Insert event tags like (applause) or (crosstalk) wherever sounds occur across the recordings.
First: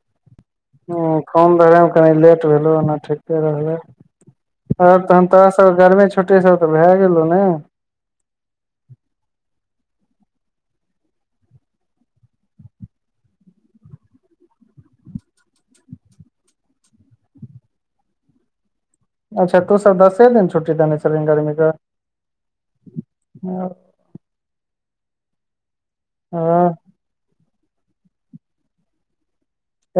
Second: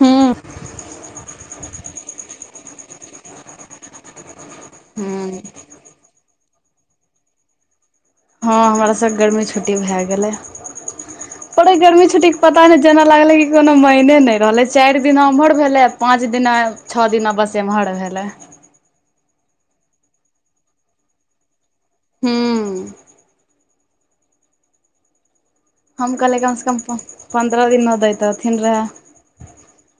हूँ ह कम रहयमे कनि लेट भेलहु ओना ठीके रहै आब तहन हूँ तोरा सब के गर्मी छुट्टी सब तऽ भए गेलो ने हँ हमरासब के गर्मी छुट्टी भए गेलै पर इ गर्मी छुट्टीेक पता नहि जेना लागलै कि कोनो महीने नहि रहलै चारि दिना एम्हर भेलै पाँच दिना छओ दिना बस एम्हर भेलै अच्छा तू सब दसे दिन छुट्टी देने छलही गर्मीे कऽ हूं (inaudible) हम कहलियै कम से ह कम पन्द्रह दिन न दैतऽथिन रहै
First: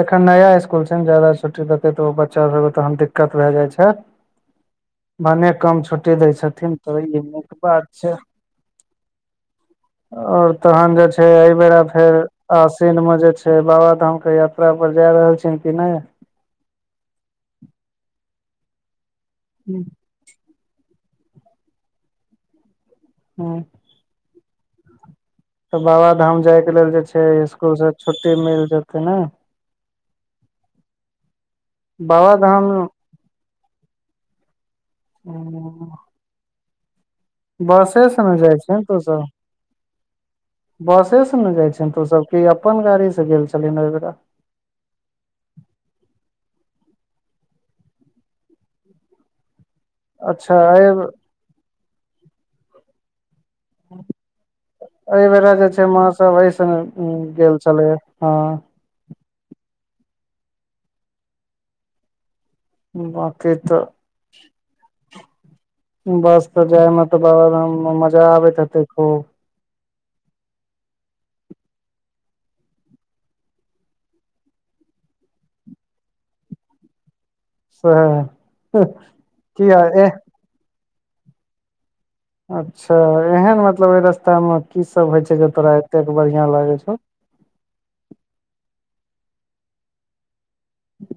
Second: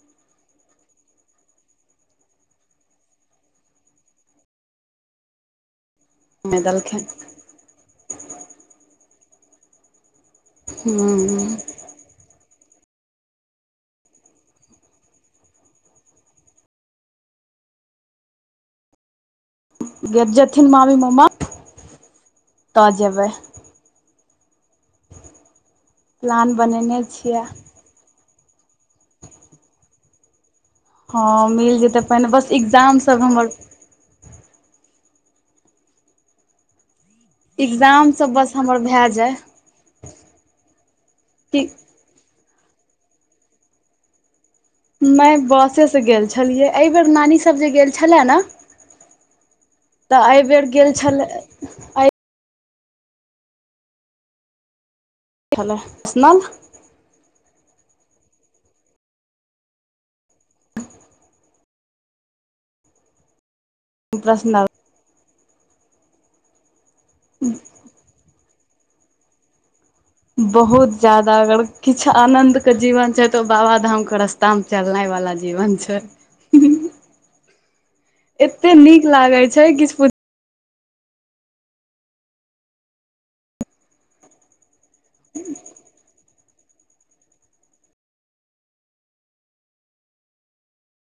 एखन नया स्कूल छै ने जा्यदा छुट्टी देते तऽ ओ बच्चा सब तहन दिक्कत भए जाय छै भने कम छुट्टी दै नहि छथिन तऽ देलखिन ई नीक बात छै आओर तहन जे छै हूँ एहिबेरा फेर आसिन में जे छै बाबा धाम के यात्रा पर जाय रहल छै कि नहि हूँ गे जेथिन मामी मामा तऽ जेबै हँ तऽ बाबाधाम प्लान जायके लेल बनेने जे छै छियै स्कुल से छुट्टी मिल जेतै ने हँ मिल जेतै पहिने बस बाबाधाम एग्जाम सब हमर हं बसे एग्जाम से सब ने बस जाइ हमर छिहीन तू भए सब जाय बसे से ने कि जाइ छिहीन तो सब कि अपन गाड़ीसँ गेल छलिन ओहि बेरा में बसे से गेल छलियै एहि बेर नानी सब जे गेल छले ने तऽ अच्छा एहिबेर एहि गेल छलै अय एहि बेेरा छलै जे छै माँ सब पर्सनल एहिस गेल छलै हँ बाँकी तऽ प्रश्नल बस तऽ जाय मे तऽ बाबाधाम मे मजा आबैत हेते खूब बहुत जदा अगर किछु आनंद के जीवन छै तो ओ बाबा धाम के रास्ता ताम चलनाय वाला जीवन छै स एते नीक लागे छै की ह किछु ए अच्छा एहन मतलब ओहि रास्तामे की सब होय छै जे तोरा एतेक बढ़िआँ लागै छौ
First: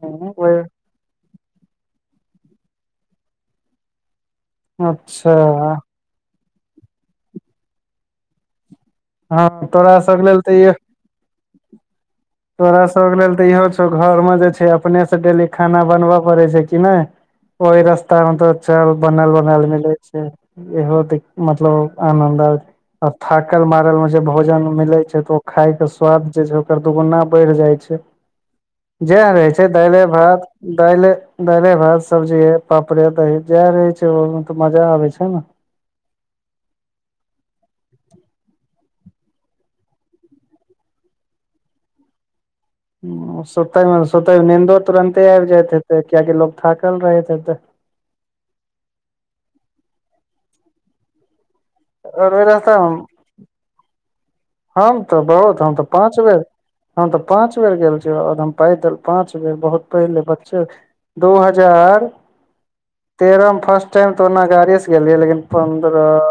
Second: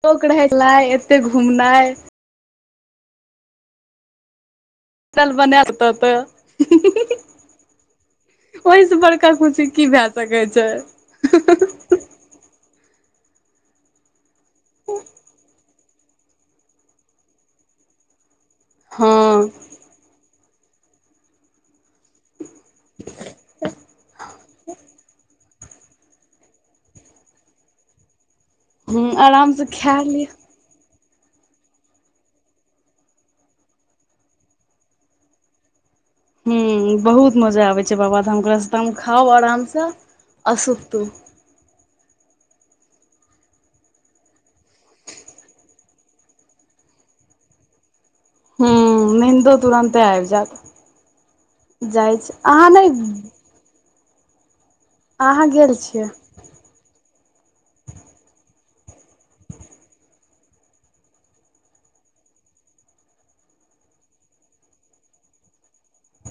शौक रहयके लायएते घुमनाइ अच्छा बना देत तऽ ओहिस बड़ तब हँ खुशी की तोरा भए सब लेल सकै तऽ ई छै तोरा सब के लेल तऽ इहो छौ घर में जे छै अपने से डेली खाना बनबय पड़े छै कि नहि ओहि रस्ता मे तो चल हँ बनल बनेल मिलै छै इहो देख मतलब आनन्द आइत आ थाकल मारल भोजन मिलै छै तऽ ओ खायके स्वाद जे छै ओकर दुगुना बढ़ि जाइ छै ह जे रहै छै आरामसँ खा दाले लिअ भात दाले दाले भात सब्जी पापड़े दही जएह रहै छै ओहिमे तऽ मजा आबै छै ने हूँ बहुत मजा आबै छै बाबाधाम के रास्तामे खाऊ आरामसँ आ सुतू सुतैमे सुतैमे नीन्दो तुरंते आबि जाइत हेतै कियाकि लोको थाकल रहैत हेतै हूं नीदो तुरंते आबि जायत जाइ छै आओर ओहि अहाँ रास्ता नय मे हम तऽ अहाँ बहुत हम गेल तऽ छियै पाँच बेर हम तऽ पाँच बेर गेल छिय आ हम पैदल पाँच बेर बहुत पहिले बच्चे दू हजार तेरह मे फर्स्ट टाइम तऽ ओना गाड़ि से गेलियै लेकिन पन्द्रह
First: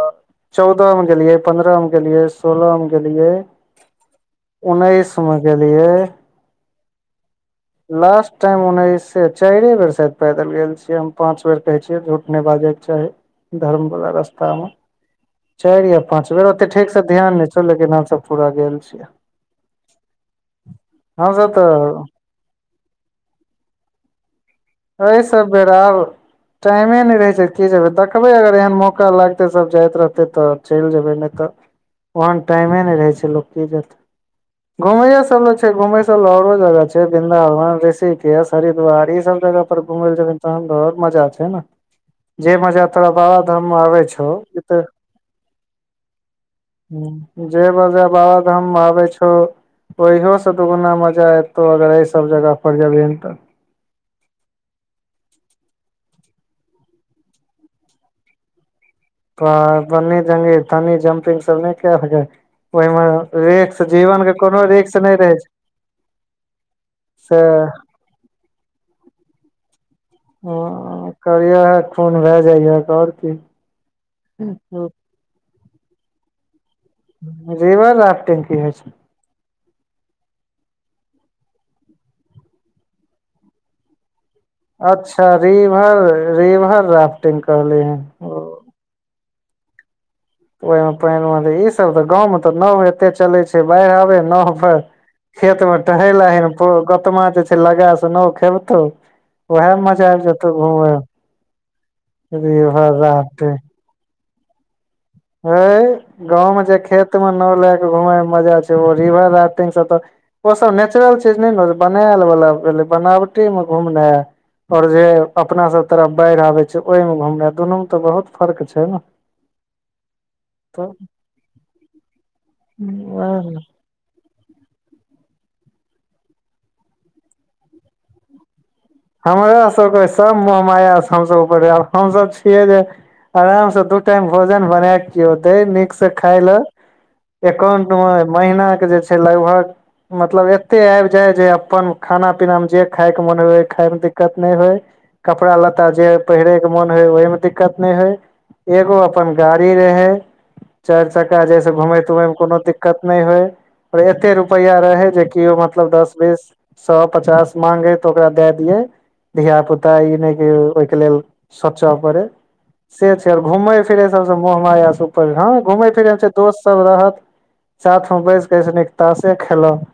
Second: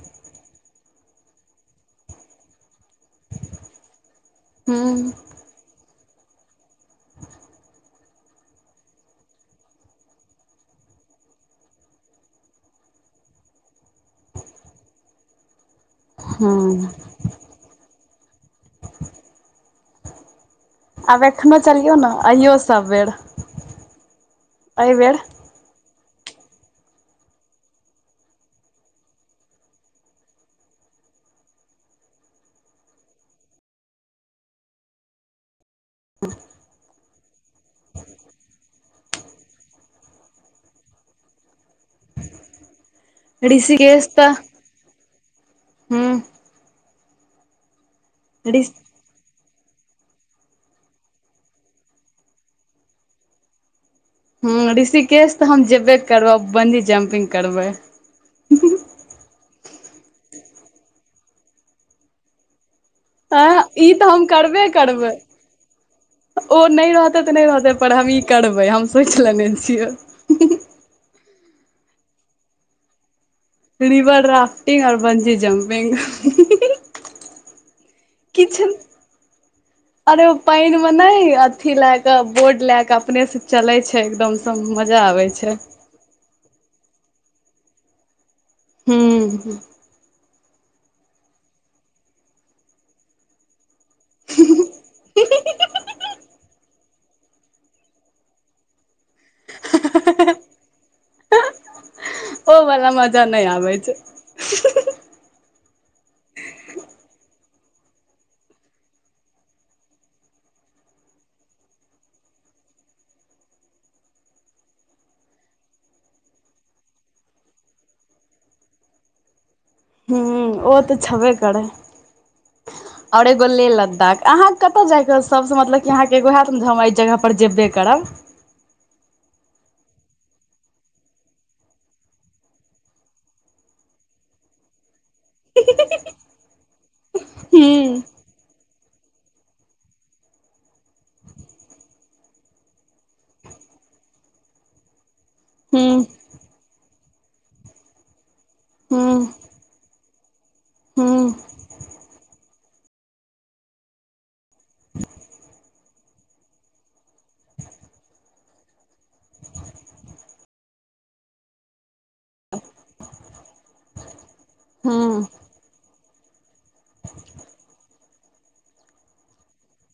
चौदह मे गेलिये पन्द्रह मे गेलिये सोलह मे गेलियै हूँ उन्नैस मे गेलियै लास्ट टाइम उन्नैस से चारिए बेर शायद पैदल गेल छियै हम पाँच बेर कहै छियै झूठ नहि बाजैके चाही धर्मवला रस्तामे चारि या पाँच बेर ओते हूँ ठीक से ध्यान नहि छौ लेकिन हमसब पूरा गेल छियै आब हमसब एखनोहु तऽ चलियौ ने अइयौ सभ बेर एहि सब बेर आउ टाइमे नहि रहै छै की जेबै देखबै अगर एहन मौका लगतै सब जाइत रहतै तऽ चलि जेबै नहि तऽ ओहन टाइमे नहि रहै छै लोक की जेतै घूमैयो सब ले छै घुमेय सब ले औरो जगह छै वृंन्दावन ऋषिकेश हरिद्वार ई सब जगह पर घुम ले जेबै तहन तऽ आओर मजा छै ने जे मजा बाबा धाममे आबै ऋषिकेश छौ तऽ तऽ हूँ ह जे बजह ऋ बाबाधाममे आबै छौ ओहो से दुगुना मजा एतौ अगर एहि सब जगह पर जेबही तऽ ह ऋषिकेश तऽ हम जेबे करबै बन्दी जम्पिंग करबै त बन्नी जी तन्नी जम्पिंग सब नहि कय ओहिमे आँ रिस्क ई तऽ हम जीवन के कोनो करबे रिस्क करबै नहि रहै छै ओ नहि रहतै तऽ से नहि रहतै पर हम ई करबै हम सोचि लेने छियै ह करिय ह खून भए जाइहक आओर की रिवर राफ्टिंग आर बंजी जम्पिंग रिवर राफ्टिंग की किछु होइ छै अरे ओ पानिमे ने अथी लय के बोट लय के अपने से चलै छै एकदम से मजा आबे अच्छा छै रिवर रिवर राफ्टिंग करले हैं हूंम्म ओहि मे पानि मे इऽ सब तऽ गाँव मे ते नाव एते चलै छै बाढ़ि आबे नऽ खेत मे टहेल आहिन गोतमा से लगा सुन खेबतौ उएह मे मजा आबि जेतौ घूमे रिवर राफ्टिंग एहि तऽ (unintelligible) हए गाँंव मे जे खेत मे नाव लए के घुमय मे मजा छै ओ रिवर राफ्टिंग से तऽ। ओ सब नेचुरल चीज नहि ने बनायल वाला भेलै बनावटी मे घुमना है और जे अपना सब तरफ बाढ़ि आबे छै ओहिमे घूमना दुनूमे तऽ बहुत फर्क छै ने हूँ ओ तऽ छेबे करै ओर वएह एगो ने लेह लद्दाख अहाँ कतऽ जायके सबसँ मतलब कि अहाँके एगो हयैत ने जे हम एहि जगह पर जेबे करब हमरा सबके सब मोहमाया से हमसभ ऊपर हमसभ छियै जे आराम से दू टाइम भोजन बना के केयो दै नीक से खाय ले हूँ एकाउंट मे महीना के जे छै लगभग मतलब एते आबि जाय जे ऽ अपन खाना पीना मे जे खाय के मन हो एऽ खाय मे दिक्कत नहि होय कपड़ा लत्ता हूँ जे पहिरे के मोन होय ओहि मे दिक्कत नहि होय एगो हूँ अपन गाड़ी रहै चारि चक्का हूँ जैस घुमेय तुमेय मे कोनो दिक्कत नहि होय एते रुपैआ रहे जे किओ मतलब दस बीस सए पचास मांगे तऽ ओकरा दए दे दऽ धिया पुता ई नहि कि ओहिके लेल सोचऽ परै से छै आर घुमै फिरै सबसँ मोह माया ऊपर हूँ हँ घूमै फिरै छै दोस्त सब रहत साथ मे बैसके ओहिसँ निक तासे खेलब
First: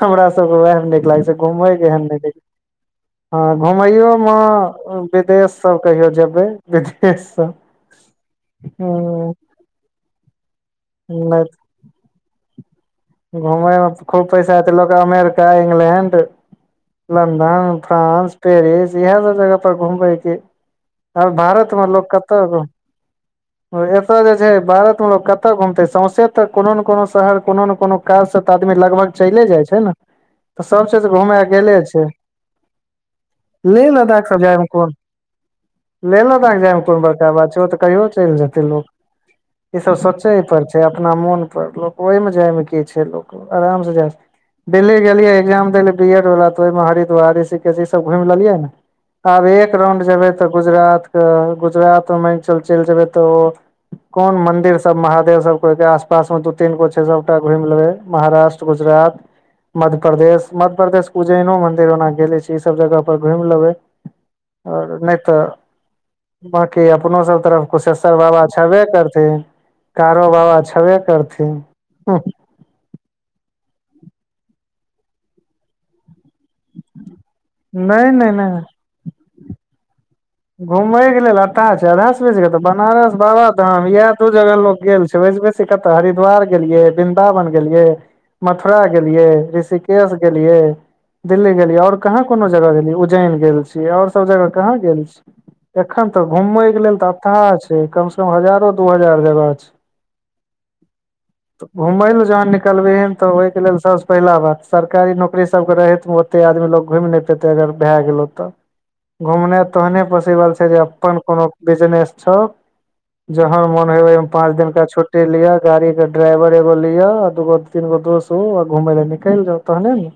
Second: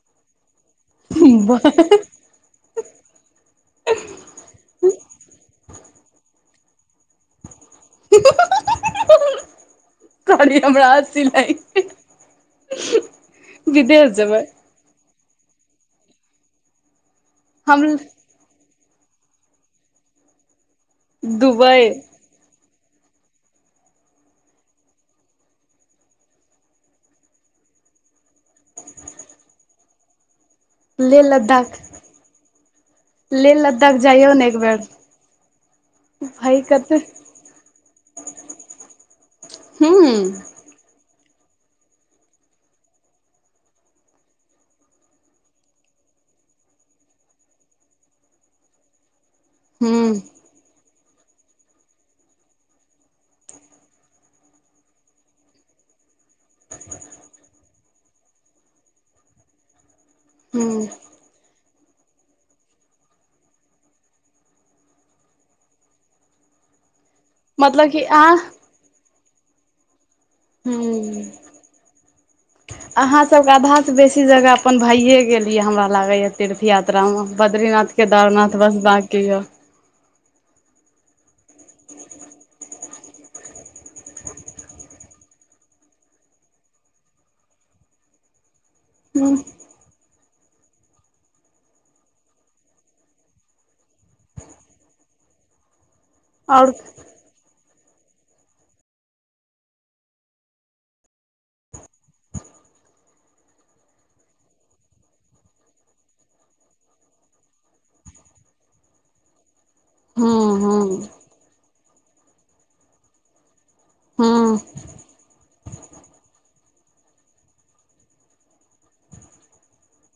हमरा सब के वएह नऽ लागै छै घुमै बस केहन नहि देख हँ घुमैओमे विदेशसभ कहियो जेबै विदेशसभ हूँ कहलिए हमरा हस्सी लागि गेल घुमय मे विदेश खूब जेबै पैसा हते लोक अमेरिका इंग्लैंड लन्दन हम फ्रांस पेरिस इहे सब जगह पर घुमबै कि आब भारत मे दुबई लोक कतऽ तऽ एतय जे छै भारत मे लोग कतय घुमते सौंसे तऽ कोनो ने कोनो शहर कोनो ने कोनो काज से तऽ आदमी लगभग चले जाइ छै ने तऽ सब चिज लेह घूमे लद्दाख गेले छै लेह लद्दाख जाइयौ सब ने एक जायमे बेर कोन लेह लद्दाख भाय जायमे कते कोन बड़का बात छै तऽ कहियो चलि जेतै लोक ई हूँ सब सोचे पर छै अपना मोन पर लोक ओहि मे जाय मे कीऽ छै लोक आराम से जाऽ दिल्ली गेलियै एग्जाम देले बी एड वला तऽ ओहिमे हरिद्वार ऋषिकेश ई सब घुमि लेलियै ने आब एक राउंड हूँ जेबै तऽ गुजरातके गुजरात मे चल चलि जेबै तऽ ओ कोन मंदिर सब महादेव सब को आसपास मे दू तीन गो छे सबटा घुमि लेबै महाराष्ट्र गुजरात मध्यप्रदेश हूँ मध्यप्रदेश उज्जैनो मन्दिर ओना गेले छी ई सब जगह पर घुमि लेबै आओर नहि तऽ बाँकी अपनो सब तरफ मतलब कि कुशेश्वर अहाँ बाबा छेबे करथिन कारो बाबा छेबे करथिन अहाँसभ आधासँ बेसी जगह अपन भइए गेलियै हमरा लागैए तीर्थ यात्रामे बद्रीनाथ नहि नहि केदारनाथ नहि बस बाँकी यऽ घुमय के लेल अथाह छै आधा से बेसी तऽ बनारस बाबाधाम इएह दू जगह लोग गेल छैै ओ से बैसि कत हरिद्वार गेलिये वृंन्दावन गेलियै मथुरा गेलियै हूँ ऋषिकेश केस गेलियै दिल्ली गेलियै और कहाँ कोनो जगह गेली उज्जैन गेल छीयै और सब जगह कहाँ गेल छी एखन तऽ घूमय आओर के लेल तऽ अथाह छै कम से कम हजारो दू हजार जगह छै (inaudible) त घुमय लए जहन निकलबै हन तऽ ओहिके लेल सभसँ पहिला बात सरकारी नौकरी सभके रहै ऐते आदमी लोग घुमि नहि पेते अगर भए गेलो तऽ घुमने तोहने हूँ पॉसिबल छै जे हूँ अपन कोनो बिजनेस छौ जहन मोन हे ओहि मे पाँच हूँ दिनका छुट टी लिअ गाड़ी के ड्राइवर एगो लिअ आ दगो तीन गो दोस्त घूमे ल निकल जो तहने ने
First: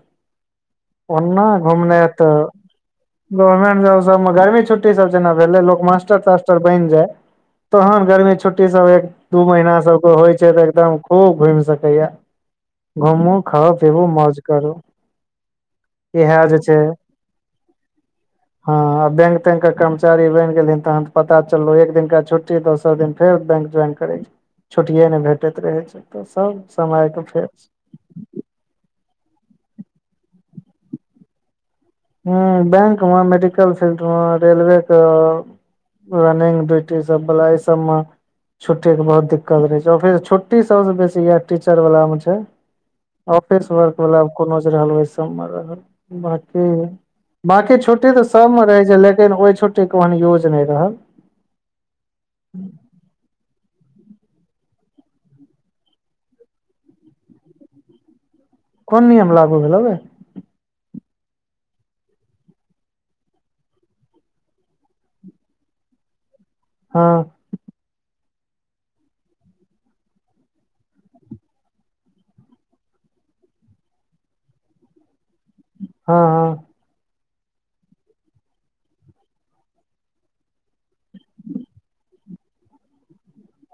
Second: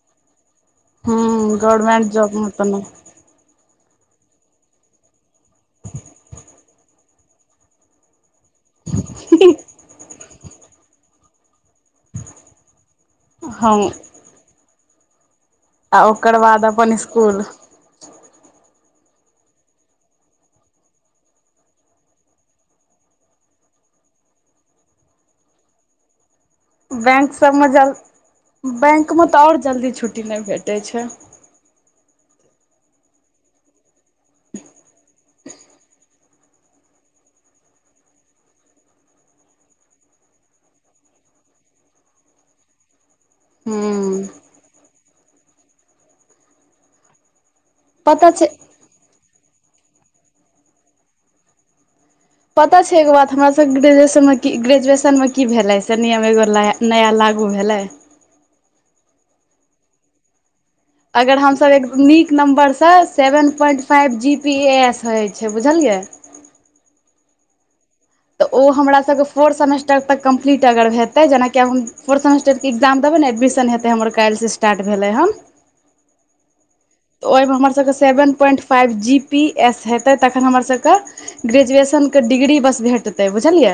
ओना हूँ घुमने गवर्मेंट त जॉब मे तऽ नहि गवर्नमेंट जॉब सब मे गर्मी छुट्टी छुट्टी सब जेना भेल मास्टर तास्टर बनि जाय तहन गर्मी छुट्टी है छुट्टी सब एक दू महीना सबके होइ छै तऽ एकदम खूब घुमि सकैया घुमू खाउ हँ पिबू मौज करू आ इह ओकर जे बाद छै अपन स्कूल हँ आब बैंक तैंक के कर्मचारी बनि गेलिन तहन त पता चलल एक दिना छुट्टी दोसर दिन फेर बैंक ज्वाइन करै छै छुट्टिये नहि भेटैत रहै छै तऽ सब समय के बैंक फेर सभमे जल बैंकमे तऽ आओर जल्दी छुट्टी नहि भेटैत छै हुं बेंक मेडिकल फीलड रेलवे क रनिंग ड्यूटी सब बला ई सबमे छुट्टी के बहु दिक्कत रह छै फेर छुट्टी सबस बेसी इह टीचर वालला में छै ऑफिस वर्क वला हूँ कोनो जे रहल ओहि सब मे रहल बांका बांकी छुट्टी तऽ पता छै सबमे रहै छै लेकिन ओहि छुट्टीे ओहन यूज नहि रहल पता छै एो बात हमरा सब के ग्रेजुएशन में की ग्रेजुएशन मे की भेल ह से नियम एगोला हे नया लागू भेलै कोन नियम लागू भेलौ गै अगर हमसभ एक नीक नम्बरसँ seven point five G P A S होइ छै बुझलियै हँ तऽ ओ हमरा सबके फोर्थ सेमेस्टर तक कम्प्लीट अगर हेतै जेनाकि आब हम फोर्थ सेमेस्टर एग्जाम देबै ने एडमिशन हेतै हमर काल्हि से स्टार्ट भेलै हँ हँ हं तऽ ओहिमे हमरसभके seven point five G P S हेतै तखन हमरसभके ग्रेजुएशनके डिग्री बस भेटतै बुझलियै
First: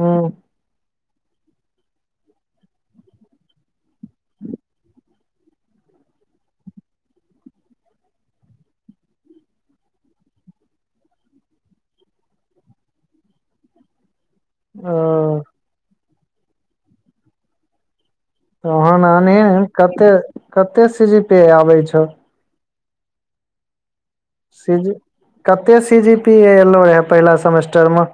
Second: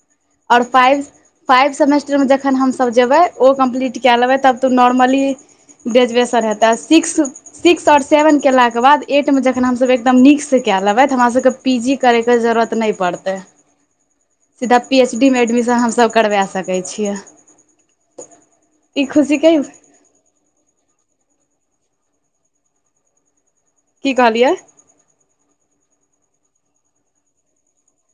हूं आओर फाइव फाइव सेमेस्टरमे जखन हमसभ जेबै ओ कम्प्लीट कए लेबै तब तऽ नॉर्मली ग्रेजुएशन हेतै आ सिक्स सिक्स आओर सेवन केलाके बाद एटमे जखन हमसभ एकदम नीकसँ कए लेब‌ए त हमरासके पी जी करैके जरूरत नहि पड़तै (inaudible) सीधा पीएच ओ डीमे एडमिशन हमसभ करवा सकै छियै ओहन ई अने खुशीके कते कते सी जी पे आबे छौ की कहलियऐै सी जी कते सी जी पी एलो रहै पहिला सेमेस्टर मे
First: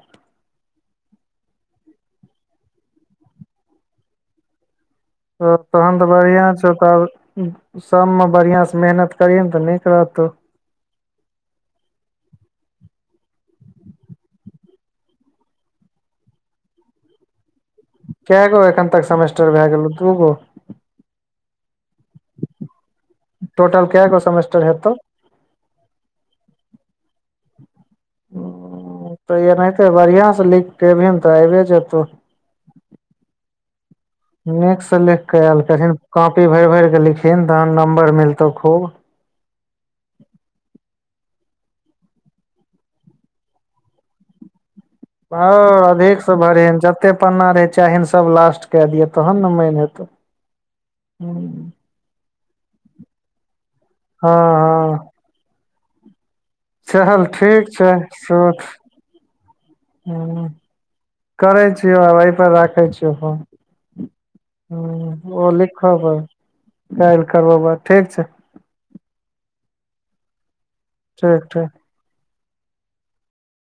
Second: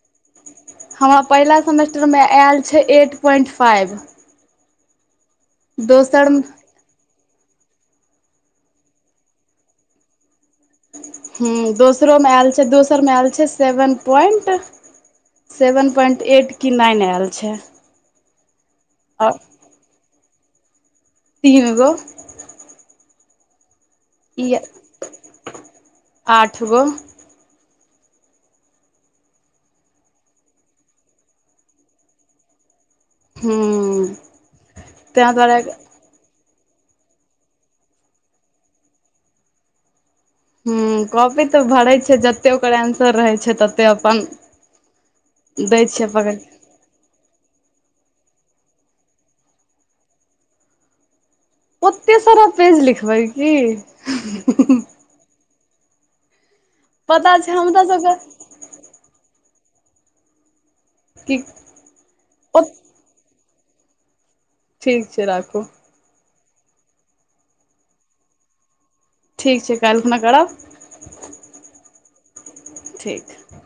हमरा पहिला सेमेस्टरमे आयल छै एट पॉइंट फाइव तहन तऽ दोसर बढ़िया छौ तब सबमे बढ़िया से मेहनत करिह ने तऽ नीक रहतौ हूं दोसरोमे आयल छै दोसरमे आयल छै seven point seven point eight की नाइन आयल छै कएगो एखन तक आओर सेमेस्टर भए गेल दूगो तीन गो टोटल के गो ई सेमेस्टर हेतौ आठगो (inaudible) तऽ एनाहिते बढ़िआं से लिख के एबही ने तऽ अऐबे जेतौ हूं नीकसँ लिख ताहि कऽ दुआरे आयल करहिने कॉपी भरि- भरि केे लिखहीं तहन नंबर मिलतौ खूब ह कॉपी तऽ भरै छै जते ओकर आन्सर रहै छै तते अपन ह दै छियै अधिक पकड़ से के। भरिहें ज ते पन्ना रहे चाहीन सब लास्ट क दिय तहन ने मैन हेतौ ह ओते सारा पेज लिखबै की हँ चल पता ठीक हमरा छै सबके सुत ह कि करै छै आब ऐ पर राखै छियौ फोन ठीक छै हँ ओ राखू लिख हँ हँ काइल करबो बात ठीक छै ठीक छै काल्हिखुना करब ठीक ठीक ठीक